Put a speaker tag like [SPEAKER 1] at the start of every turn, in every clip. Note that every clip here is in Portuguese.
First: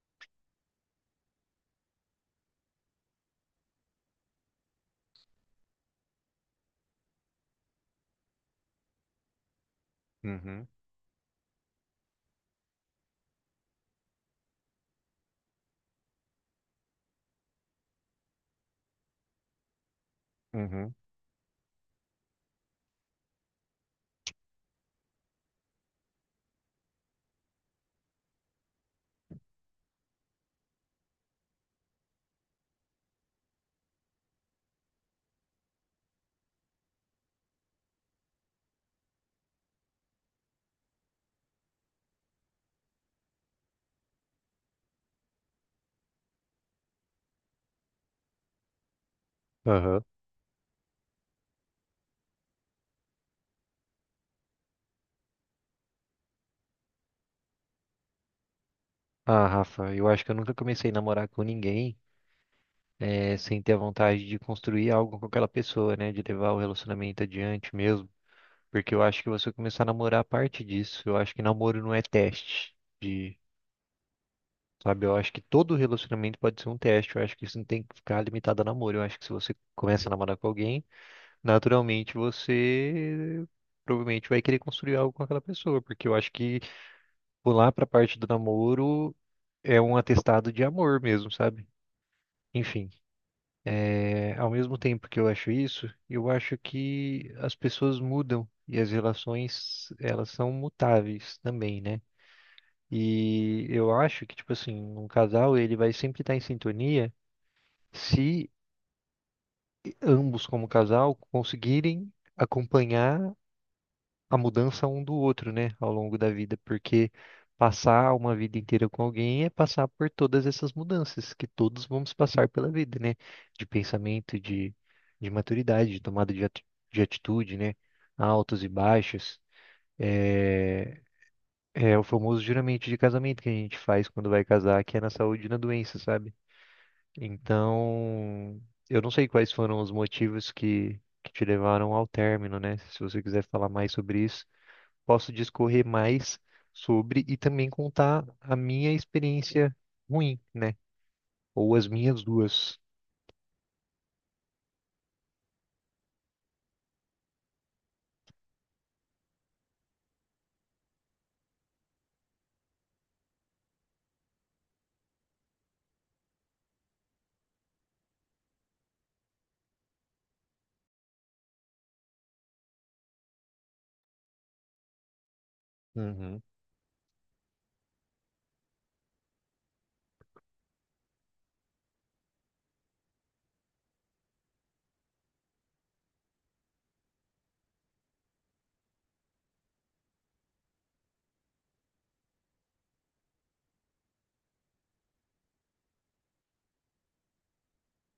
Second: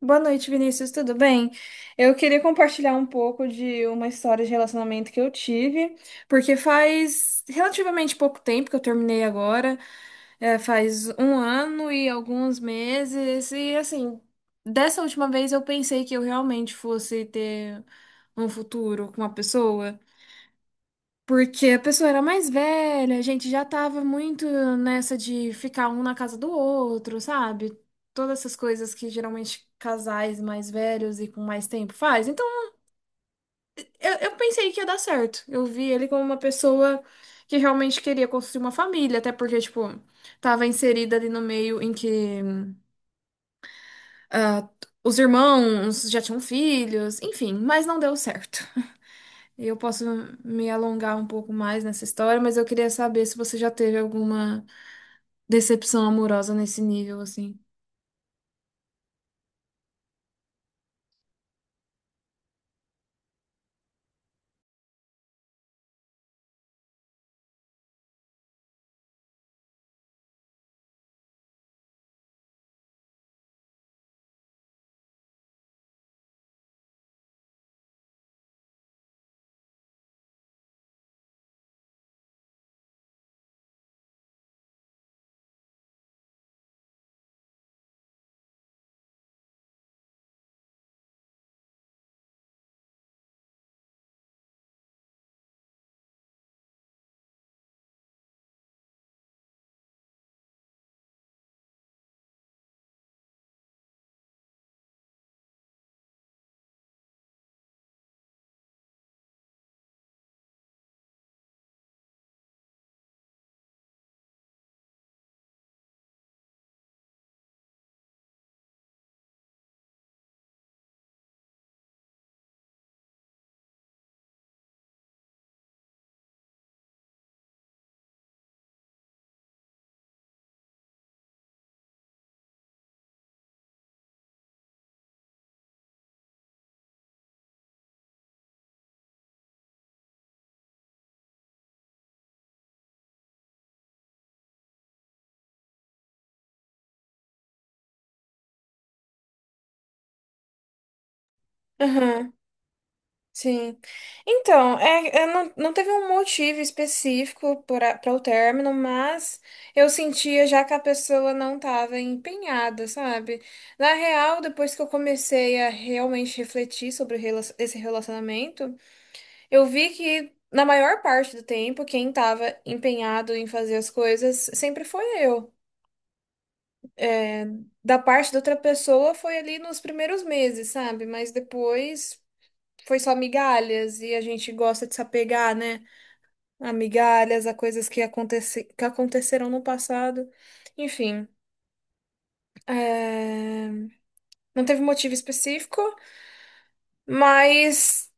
[SPEAKER 1] Boa noite, Vinícius, tudo bem? Eu queria compartilhar um pouco de uma história de relacionamento que eu tive, porque faz relativamente pouco tempo que eu terminei agora, é,
[SPEAKER 2] Uhum,
[SPEAKER 1] faz um ano e alguns meses, e assim, dessa última vez eu pensei que eu realmente fosse ter um futuro com uma pessoa.
[SPEAKER 2] uhum,
[SPEAKER 1] Porque a pessoa era mais velha, a gente já tava muito nessa de ficar um na casa do outro, sabe? Todas essas coisas que geralmente casais mais velhos e com mais tempo faz. Então, eu pensei que ia dar certo. Eu vi ele como uma pessoa que realmente queria construir uma família, até porque, tipo, tava inserida ali no meio em que ah, os irmãos já tinham filhos, enfim, mas não deu certo. Eu
[SPEAKER 2] aham.
[SPEAKER 1] posso me alongar um pouco mais nessa história, mas eu queria saber se você já teve alguma decepção amorosa nesse nível, assim.
[SPEAKER 2] Ah, Rafa, eu acho que eu nunca comecei a namorar com ninguém sem ter a vontade de construir algo com aquela pessoa, né? De levar o relacionamento adiante mesmo. Porque eu acho que você começar a namorar parte disso. Eu acho que namoro não é teste de, sabe? Eu acho que todo relacionamento pode ser um teste. Eu acho que isso não tem que ficar limitado a namoro. Eu acho que se você começa a namorar com alguém, naturalmente você provavelmente vai querer construir algo com aquela pessoa. Porque eu acho que pular pra parte do namoro é um atestado de amor mesmo, sabe? Enfim, é, ao mesmo tempo que eu acho isso, eu acho que as pessoas mudam e as relações, elas são mutáveis também, né? E eu acho que, tipo assim, um casal, ele vai sempre estar em sintonia se ambos, como casal, conseguirem acompanhar a mudança um do outro, né, ao longo da vida, porque passar uma vida inteira com alguém é passar por todas essas mudanças que todos vamos passar pela vida, né, de pensamento, de maturidade, de tomada de, de atitude, né, altos e baixos. É, é o famoso juramento de casamento que a gente faz quando vai casar, que é na saúde e na doença, sabe? Então, eu não sei quais foram os motivos que te levaram ao término, né? Se você quiser falar mais sobre isso posso discorrer mais sobre e também contar a minha experiência ruim, né? Ou as minhas
[SPEAKER 1] Aham,
[SPEAKER 2] duas.
[SPEAKER 1] sim. Então, não teve um motivo específico para o término, mas eu sentia já que a pessoa não estava empenhada, sabe? Na real, depois que eu comecei a realmente refletir sobre o esse relacionamento, eu vi que, na maior parte do tempo, quem estava empenhado em fazer as coisas sempre foi eu.
[SPEAKER 2] Uhum.
[SPEAKER 1] Da parte da outra pessoa foi ali nos primeiros meses, sabe? Mas depois, foi só migalhas e a gente gosta de se apegar, né? A migalhas, a coisas que aconteceram no passado. Enfim, não teve motivo específico, mas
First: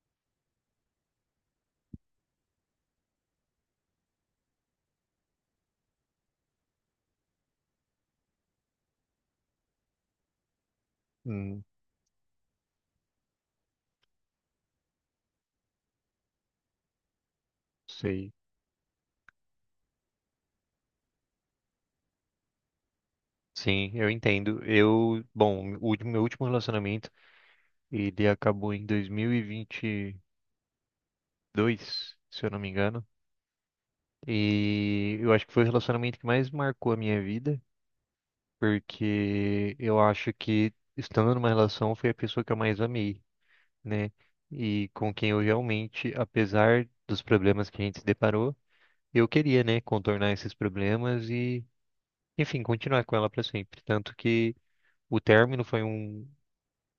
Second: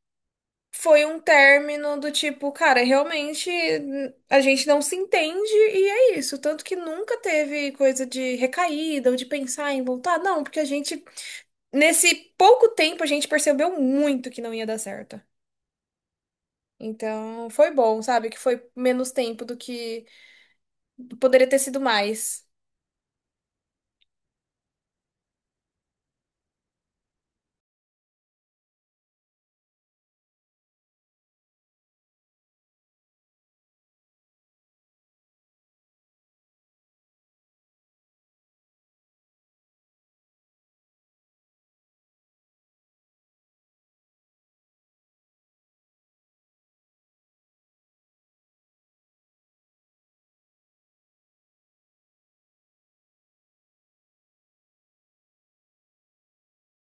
[SPEAKER 1] foi um término do tipo, cara, realmente a gente não se entende e é isso. Tanto que nunca teve coisa de recaída ou de pensar em voltar, não, porque a gente,
[SPEAKER 2] Hum,
[SPEAKER 1] nesse pouco tempo, a gente percebeu muito que não ia dar certo. Então, foi bom, sabe?
[SPEAKER 2] sei.
[SPEAKER 1] Que foi menos tempo do que poderia ter sido mais.
[SPEAKER 2] Sim, eu entendo. Eu, bom, meu último relacionamento, ele acabou em 2022, se eu não me engano. E eu acho que foi o relacionamento que mais marcou a minha vida, porque eu acho que estando numa relação foi a pessoa que eu mais amei. Né? E com quem eu realmente, apesar dos problemas que a gente se deparou, eu queria, né, contornar esses problemas e, enfim, continuar com ela para sempre. Tanto que o término foi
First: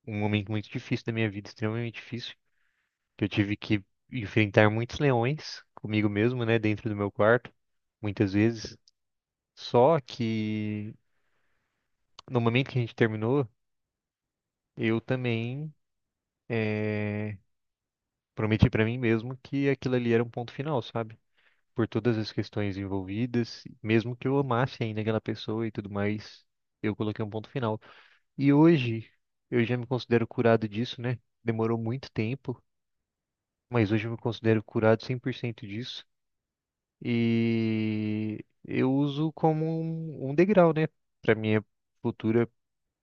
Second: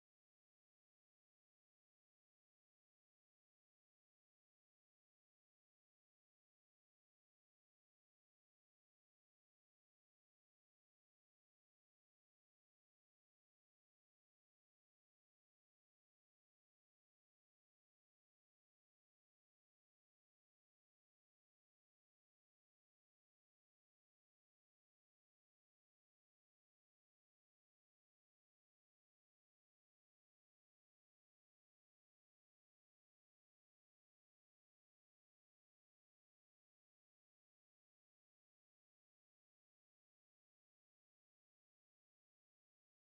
[SPEAKER 2] um momento muito difícil da minha vida, extremamente difícil, que eu tive que enfrentar muitos leões comigo mesmo, né, dentro do meu quarto, muitas vezes. Só que no momento que a gente terminou, eu também eh, prometi para mim mesmo que aquilo ali era um ponto final, sabe? Por todas as questões envolvidas, mesmo que eu amasse ainda aquela pessoa e tudo mais, eu coloquei um ponto final. E hoje eu já me considero curado disso, né? Demorou muito tempo, mas hoje eu me considero curado 100% disso e eu uso como um degrau, né, para minha futura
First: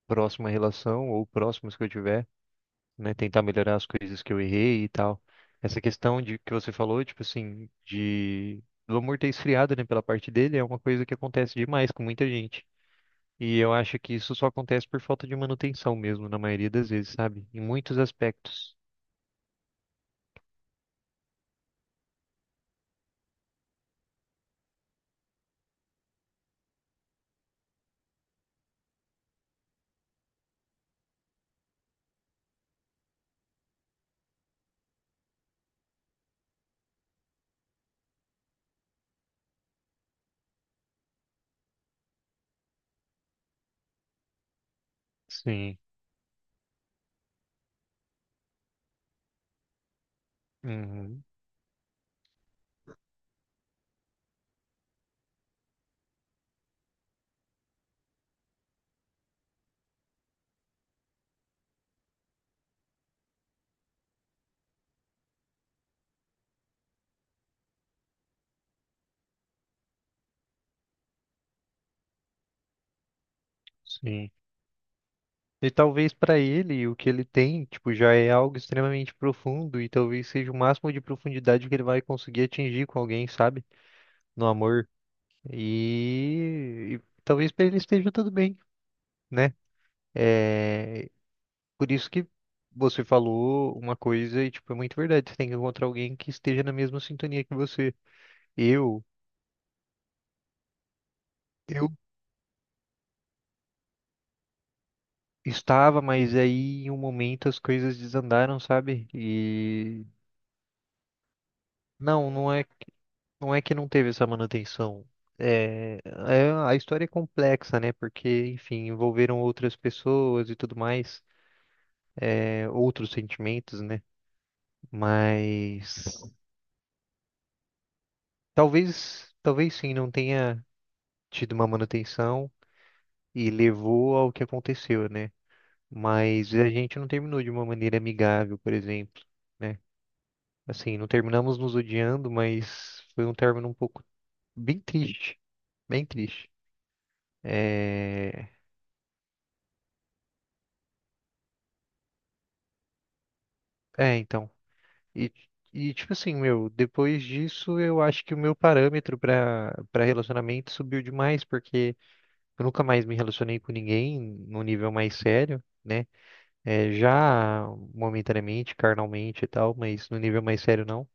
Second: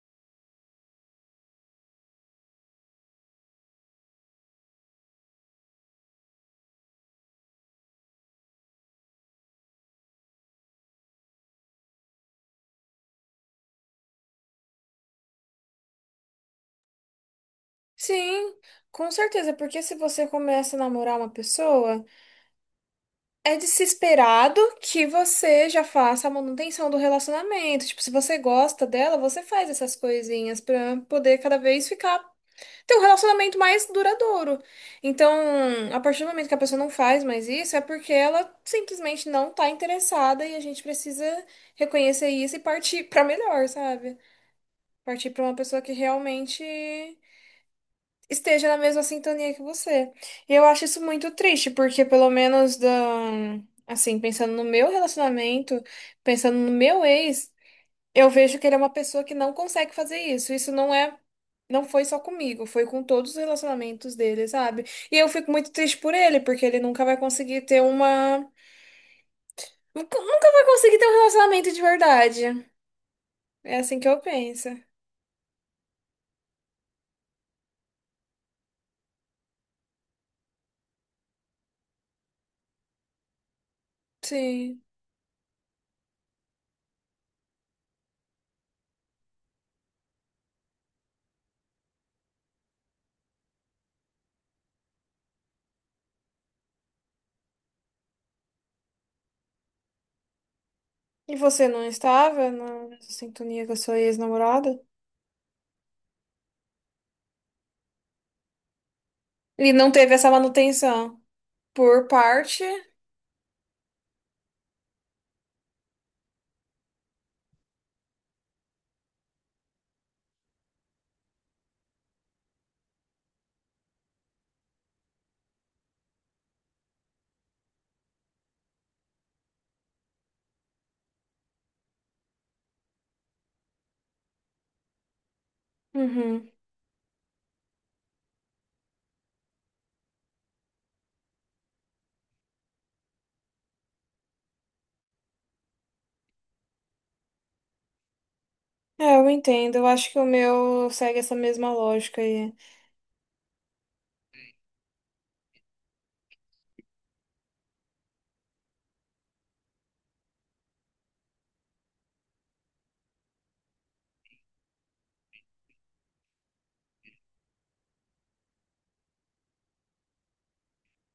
[SPEAKER 2] próxima relação ou próximas que eu tiver né, tentar melhorar as coisas que eu errei e tal. Essa questão de que você falou, tipo assim, de do amor ter esfriado, né, pela parte dele, é uma coisa que acontece demais com muita gente. E eu acho que isso só acontece por falta de manutenção mesmo, na maioria das vezes, sabe? Em muitos
[SPEAKER 1] Sim,
[SPEAKER 2] aspectos.
[SPEAKER 1] com certeza, porque se você começa a namorar uma pessoa, é de se esperado que você já faça a manutenção do relacionamento. Tipo, se você gosta dela, você faz essas coisinhas pra poder cada vez ficar ter um relacionamento mais duradouro. Então, a partir do momento que a pessoa não faz mais isso, é porque ela simplesmente não tá interessada e a gente precisa reconhecer isso e partir pra melhor, sabe? Partir pra uma
[SPEAKER 2] Sim.
[SPEAKER 1] pessoa que realmente esteja na mesma sintonia que você. E eu acho isso
[SPEAKER 2] Uhum.
[SPEAKER 1] muito triste, porque pelo menos assim, pensando no meu relacionamento, pensando no meu ex, eu vejo que ele é uma pessoa que não consegue fazer isso. Isso não é. Não foi só comigo, foi com todos os relacionamentos dele, sabe? E eu fico muito triste por ele, porque ele nunca vai conseguir ter uma. Nunca vai conseguir ter um relacionamento de verdade. É assim que eu
[SPEAKER 2] Sim.
[SPEAKER 1] penso.
[SPEAKER 2] E talvez para ele o que ele tem, tipo, já é algo extremamente profundo e talvez seja o máximo de profundidade que ele vai conseguir atingir com alguém, sabe? No
[SPEAKER 1] Sim.
[SPEAKER 2] amor. E talvez para ele esteja tudo bem, né? É, por isso que você falou uma coisa e, tipo, é muito verdade. Você tem que encontrar alguém que esteja na mesma sintonia que você. Eu,
[SPEAKER 1] E você não
[SPEAKER 2] eu
[SPEAKER 1] estava na sintonia com a sua ex-namorada?
[SPEAKER 2] estava, mas aí em um momento as coisas desandaram, sabe?
[SPEAKER 1] Ele não
[SPEAKER 2] E
[SPEAKER 1] teve essa manutenção por
[SPEAKER 2] não
[SPEAKER 1] parte.
[SPEAKER 2] é, não é que não teve essa manutenção. É, a história é complexa, né? Porque, enfim, envolveram outras pessoas e tudo mais, é, outros sentimentos, né? Mas talvez sim, não tenha tido uma manutenção e levou ao que aconteceu, né?
[SPEAKER 1] Uhum.
[SPEAKER 2] Mas a gente não terminou de uma maneira amigável, por exemplo, né? Assim, não terminamos nos odiando, mas foi um término um pouco bem triste, bem triste. É,
[SPEAKER 1] É, eu entendo. Eu acho que o meu segue essa mesma lógica aí.
[SPEAKER 2] é, então. E, e tipo assim, meu, depois disso eu acho que o meu parâmetro para relacionamento subiu demais, porque eu nunca mais me relacionei com ninguém num nível mais sério né? É, já momentaneamente, carnalmente e tal, mas no nível mais sério não.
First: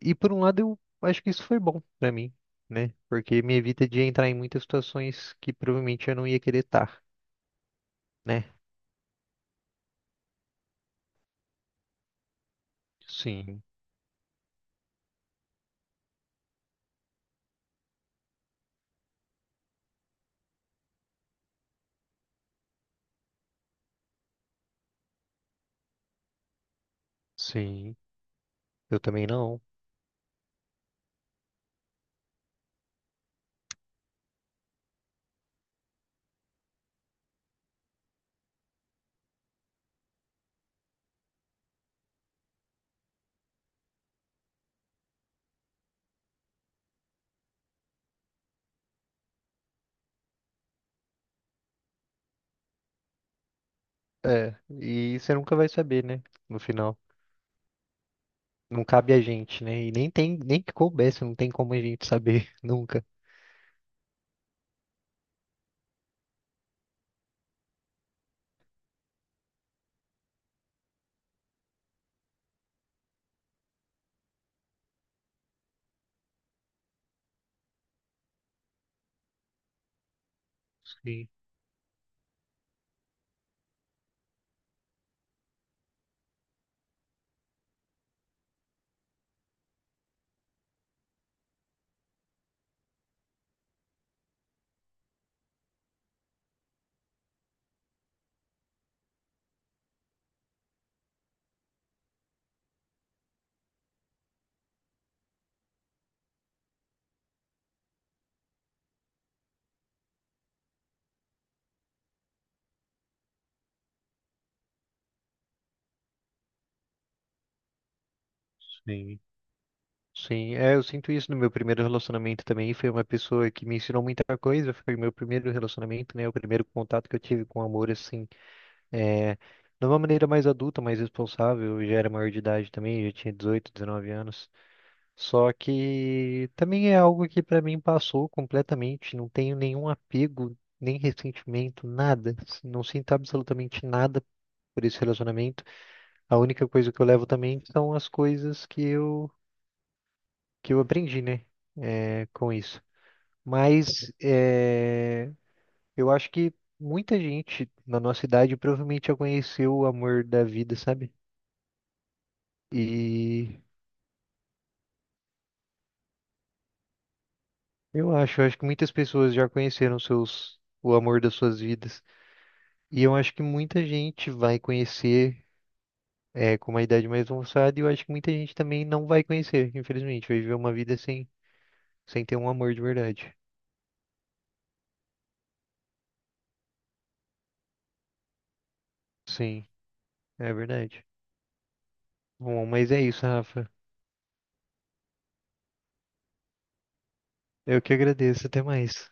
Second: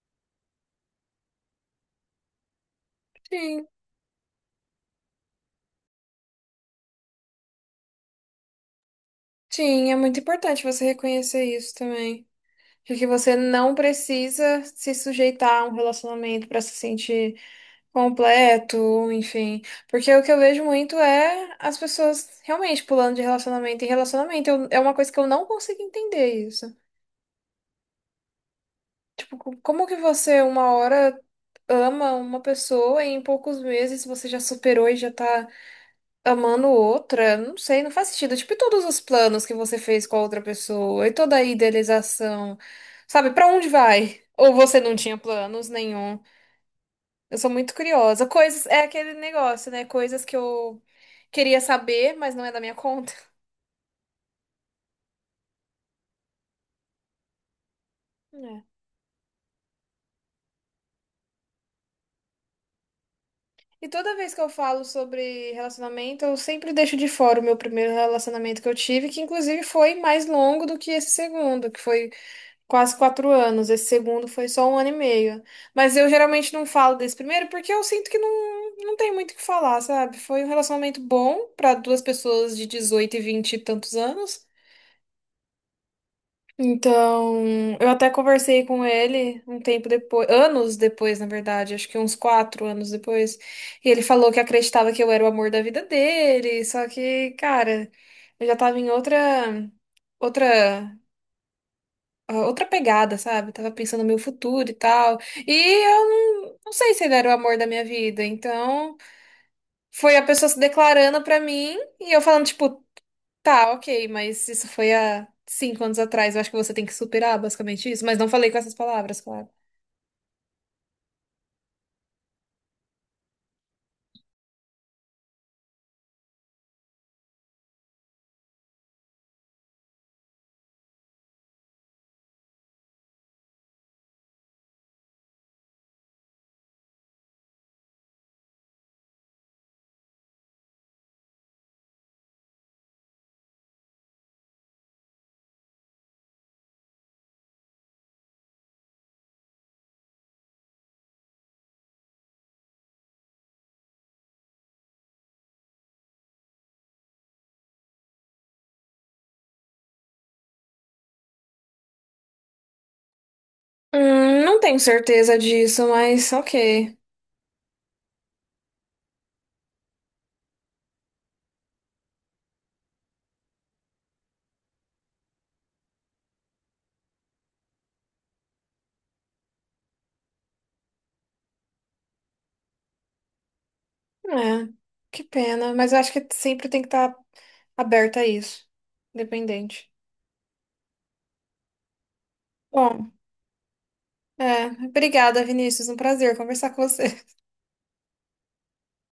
[SPEAKER 2] E por um lado, eu acho que isso foi bom pra mim, né? Porque me
[SPEAKER 1] Sim,
[SPEAKER 2] evita de entrar em muitas situações que provavelmente eu não ia querer estar, né?
[SPEAKER 1] sim, é muito importante você reconhecer isso também. De que você
[SPEAKER 2] Sim,
[SPEAKER 1] não precisa se sujeitar a um relacionamento para se sentir completo, enfim. Porque o que eu vejo muito é as pessoas realmente pulando de relacionamento em relacionamento. Eu- é uma coisa que eu não consigo entender isso.
[SPEAKER 2] sim. Eu também não.
[SPEAKER 1] Como que você, uma hora, ama uma pessoa e em poucos meses você já superou e já tá amando outra? Não sei, não faz sentido. Tipo, e todos os planos que você fez com a outra pessoa e toda a idealização, sabe? Pra onde vai? Ou você não tinha planos nenhum? Eu sou muito curiosa. Coisas, é aquele negócio, né? Coisas que eu queria saber, mas não é da minha conta.
[SPEAKER 2] É, e você nunca vai saber, né? No final. Não cabe a gente, né? E nem tem, nem que coubesse, não tem como a gente saber nunca.
[SPEAKER 1] E toda vez que eu falo sobre relacionamento, eu sempre deixo de fora o meu primeiro relacionamento que eu tive, que inclusive foi mais longo do que esse segundo, que foi quase 4 anos. Esse segundo foi só um ano e meio. Mas eu geralmente não falo desse primeiro porque eu sinto que não tem muito o que falar, sabe? Foi um relacionamento
[SPEAKER 2] Sim,
[SPEAKER 1] bom para duas pessoas de 18 e 20 e tantos anos. Então, eu até conversei com ele um tempo depois, anos depois, na verdade, acho que uns 4 anos depois, e ele falou que acreditava que eu era o amor da vida dele, só que, cara, eu já tava em outra, outra pegada, sabe? Tava pensando no meu futuro e tal, e eu não sei se ele era o amor da minha vida, então foi a pessoa se declarando pra mim e eu falando, tipo, tá, ok, mas isso foi há 5 anos atrás. Eu acho que você tem que superar basicamente isso. Mas não falei com essas
[SPEAKER 2] sim.
[SPEAKER 1] palavras, claro.
[SPEAKER 2] Sim, é, eu sinto isso no meu primeiro relacionamento também. Foi uma pessoa que me ensinou muita coisa. Foi meu primeiro relacionamento, né? O primeiro contato que eu tive com amor, assim, é, de uma maneira mais adulta, mais responsável. Eu já era maior de idade também, já tinha 18, 19 anos. Só que também é algo que pra mim passou completamente. Não tenho nenhum apego, nem ressentimento, nada. Não sinto absolutamente nada por esse relacionamento. A única coisa que eu levo também são as coisas que eu aprendi, né, é, com isso. Mas é, eu acho que muita gente na nossa idade provavelmente já conheceu o amor da vida, sabe? E
[SPEAKER 1] Não tenho certeza disso, mas ok.
[SPEAKER 2] eu acho que muitas pessoas já conheceram seus, o amor das suas vidas. E eu acho que muita gente vai conhecer é, com uma idade mais avançada, e eu acho que muita gente também não vai conhecer, infelizmente, vai viver uma vida sem, sem ter um amor de verdade.
[SPEAKER 1] É, que pena. Mas eu acho que sempre tem que estar aberta a isso.
[SPEAKER 2] Sim,
[SPEAKER 1] Independente.
[SPEAKER 2] é verdade. Bom, mas é
[SPEAKER 1] Bom,
[SPEAKER 2] isso, Rafa.
[SPEAKER 1] obrigada, Vinícius. Um prazer conversar com você.
[SPEAKER 2] Eu que agradeço, até mais.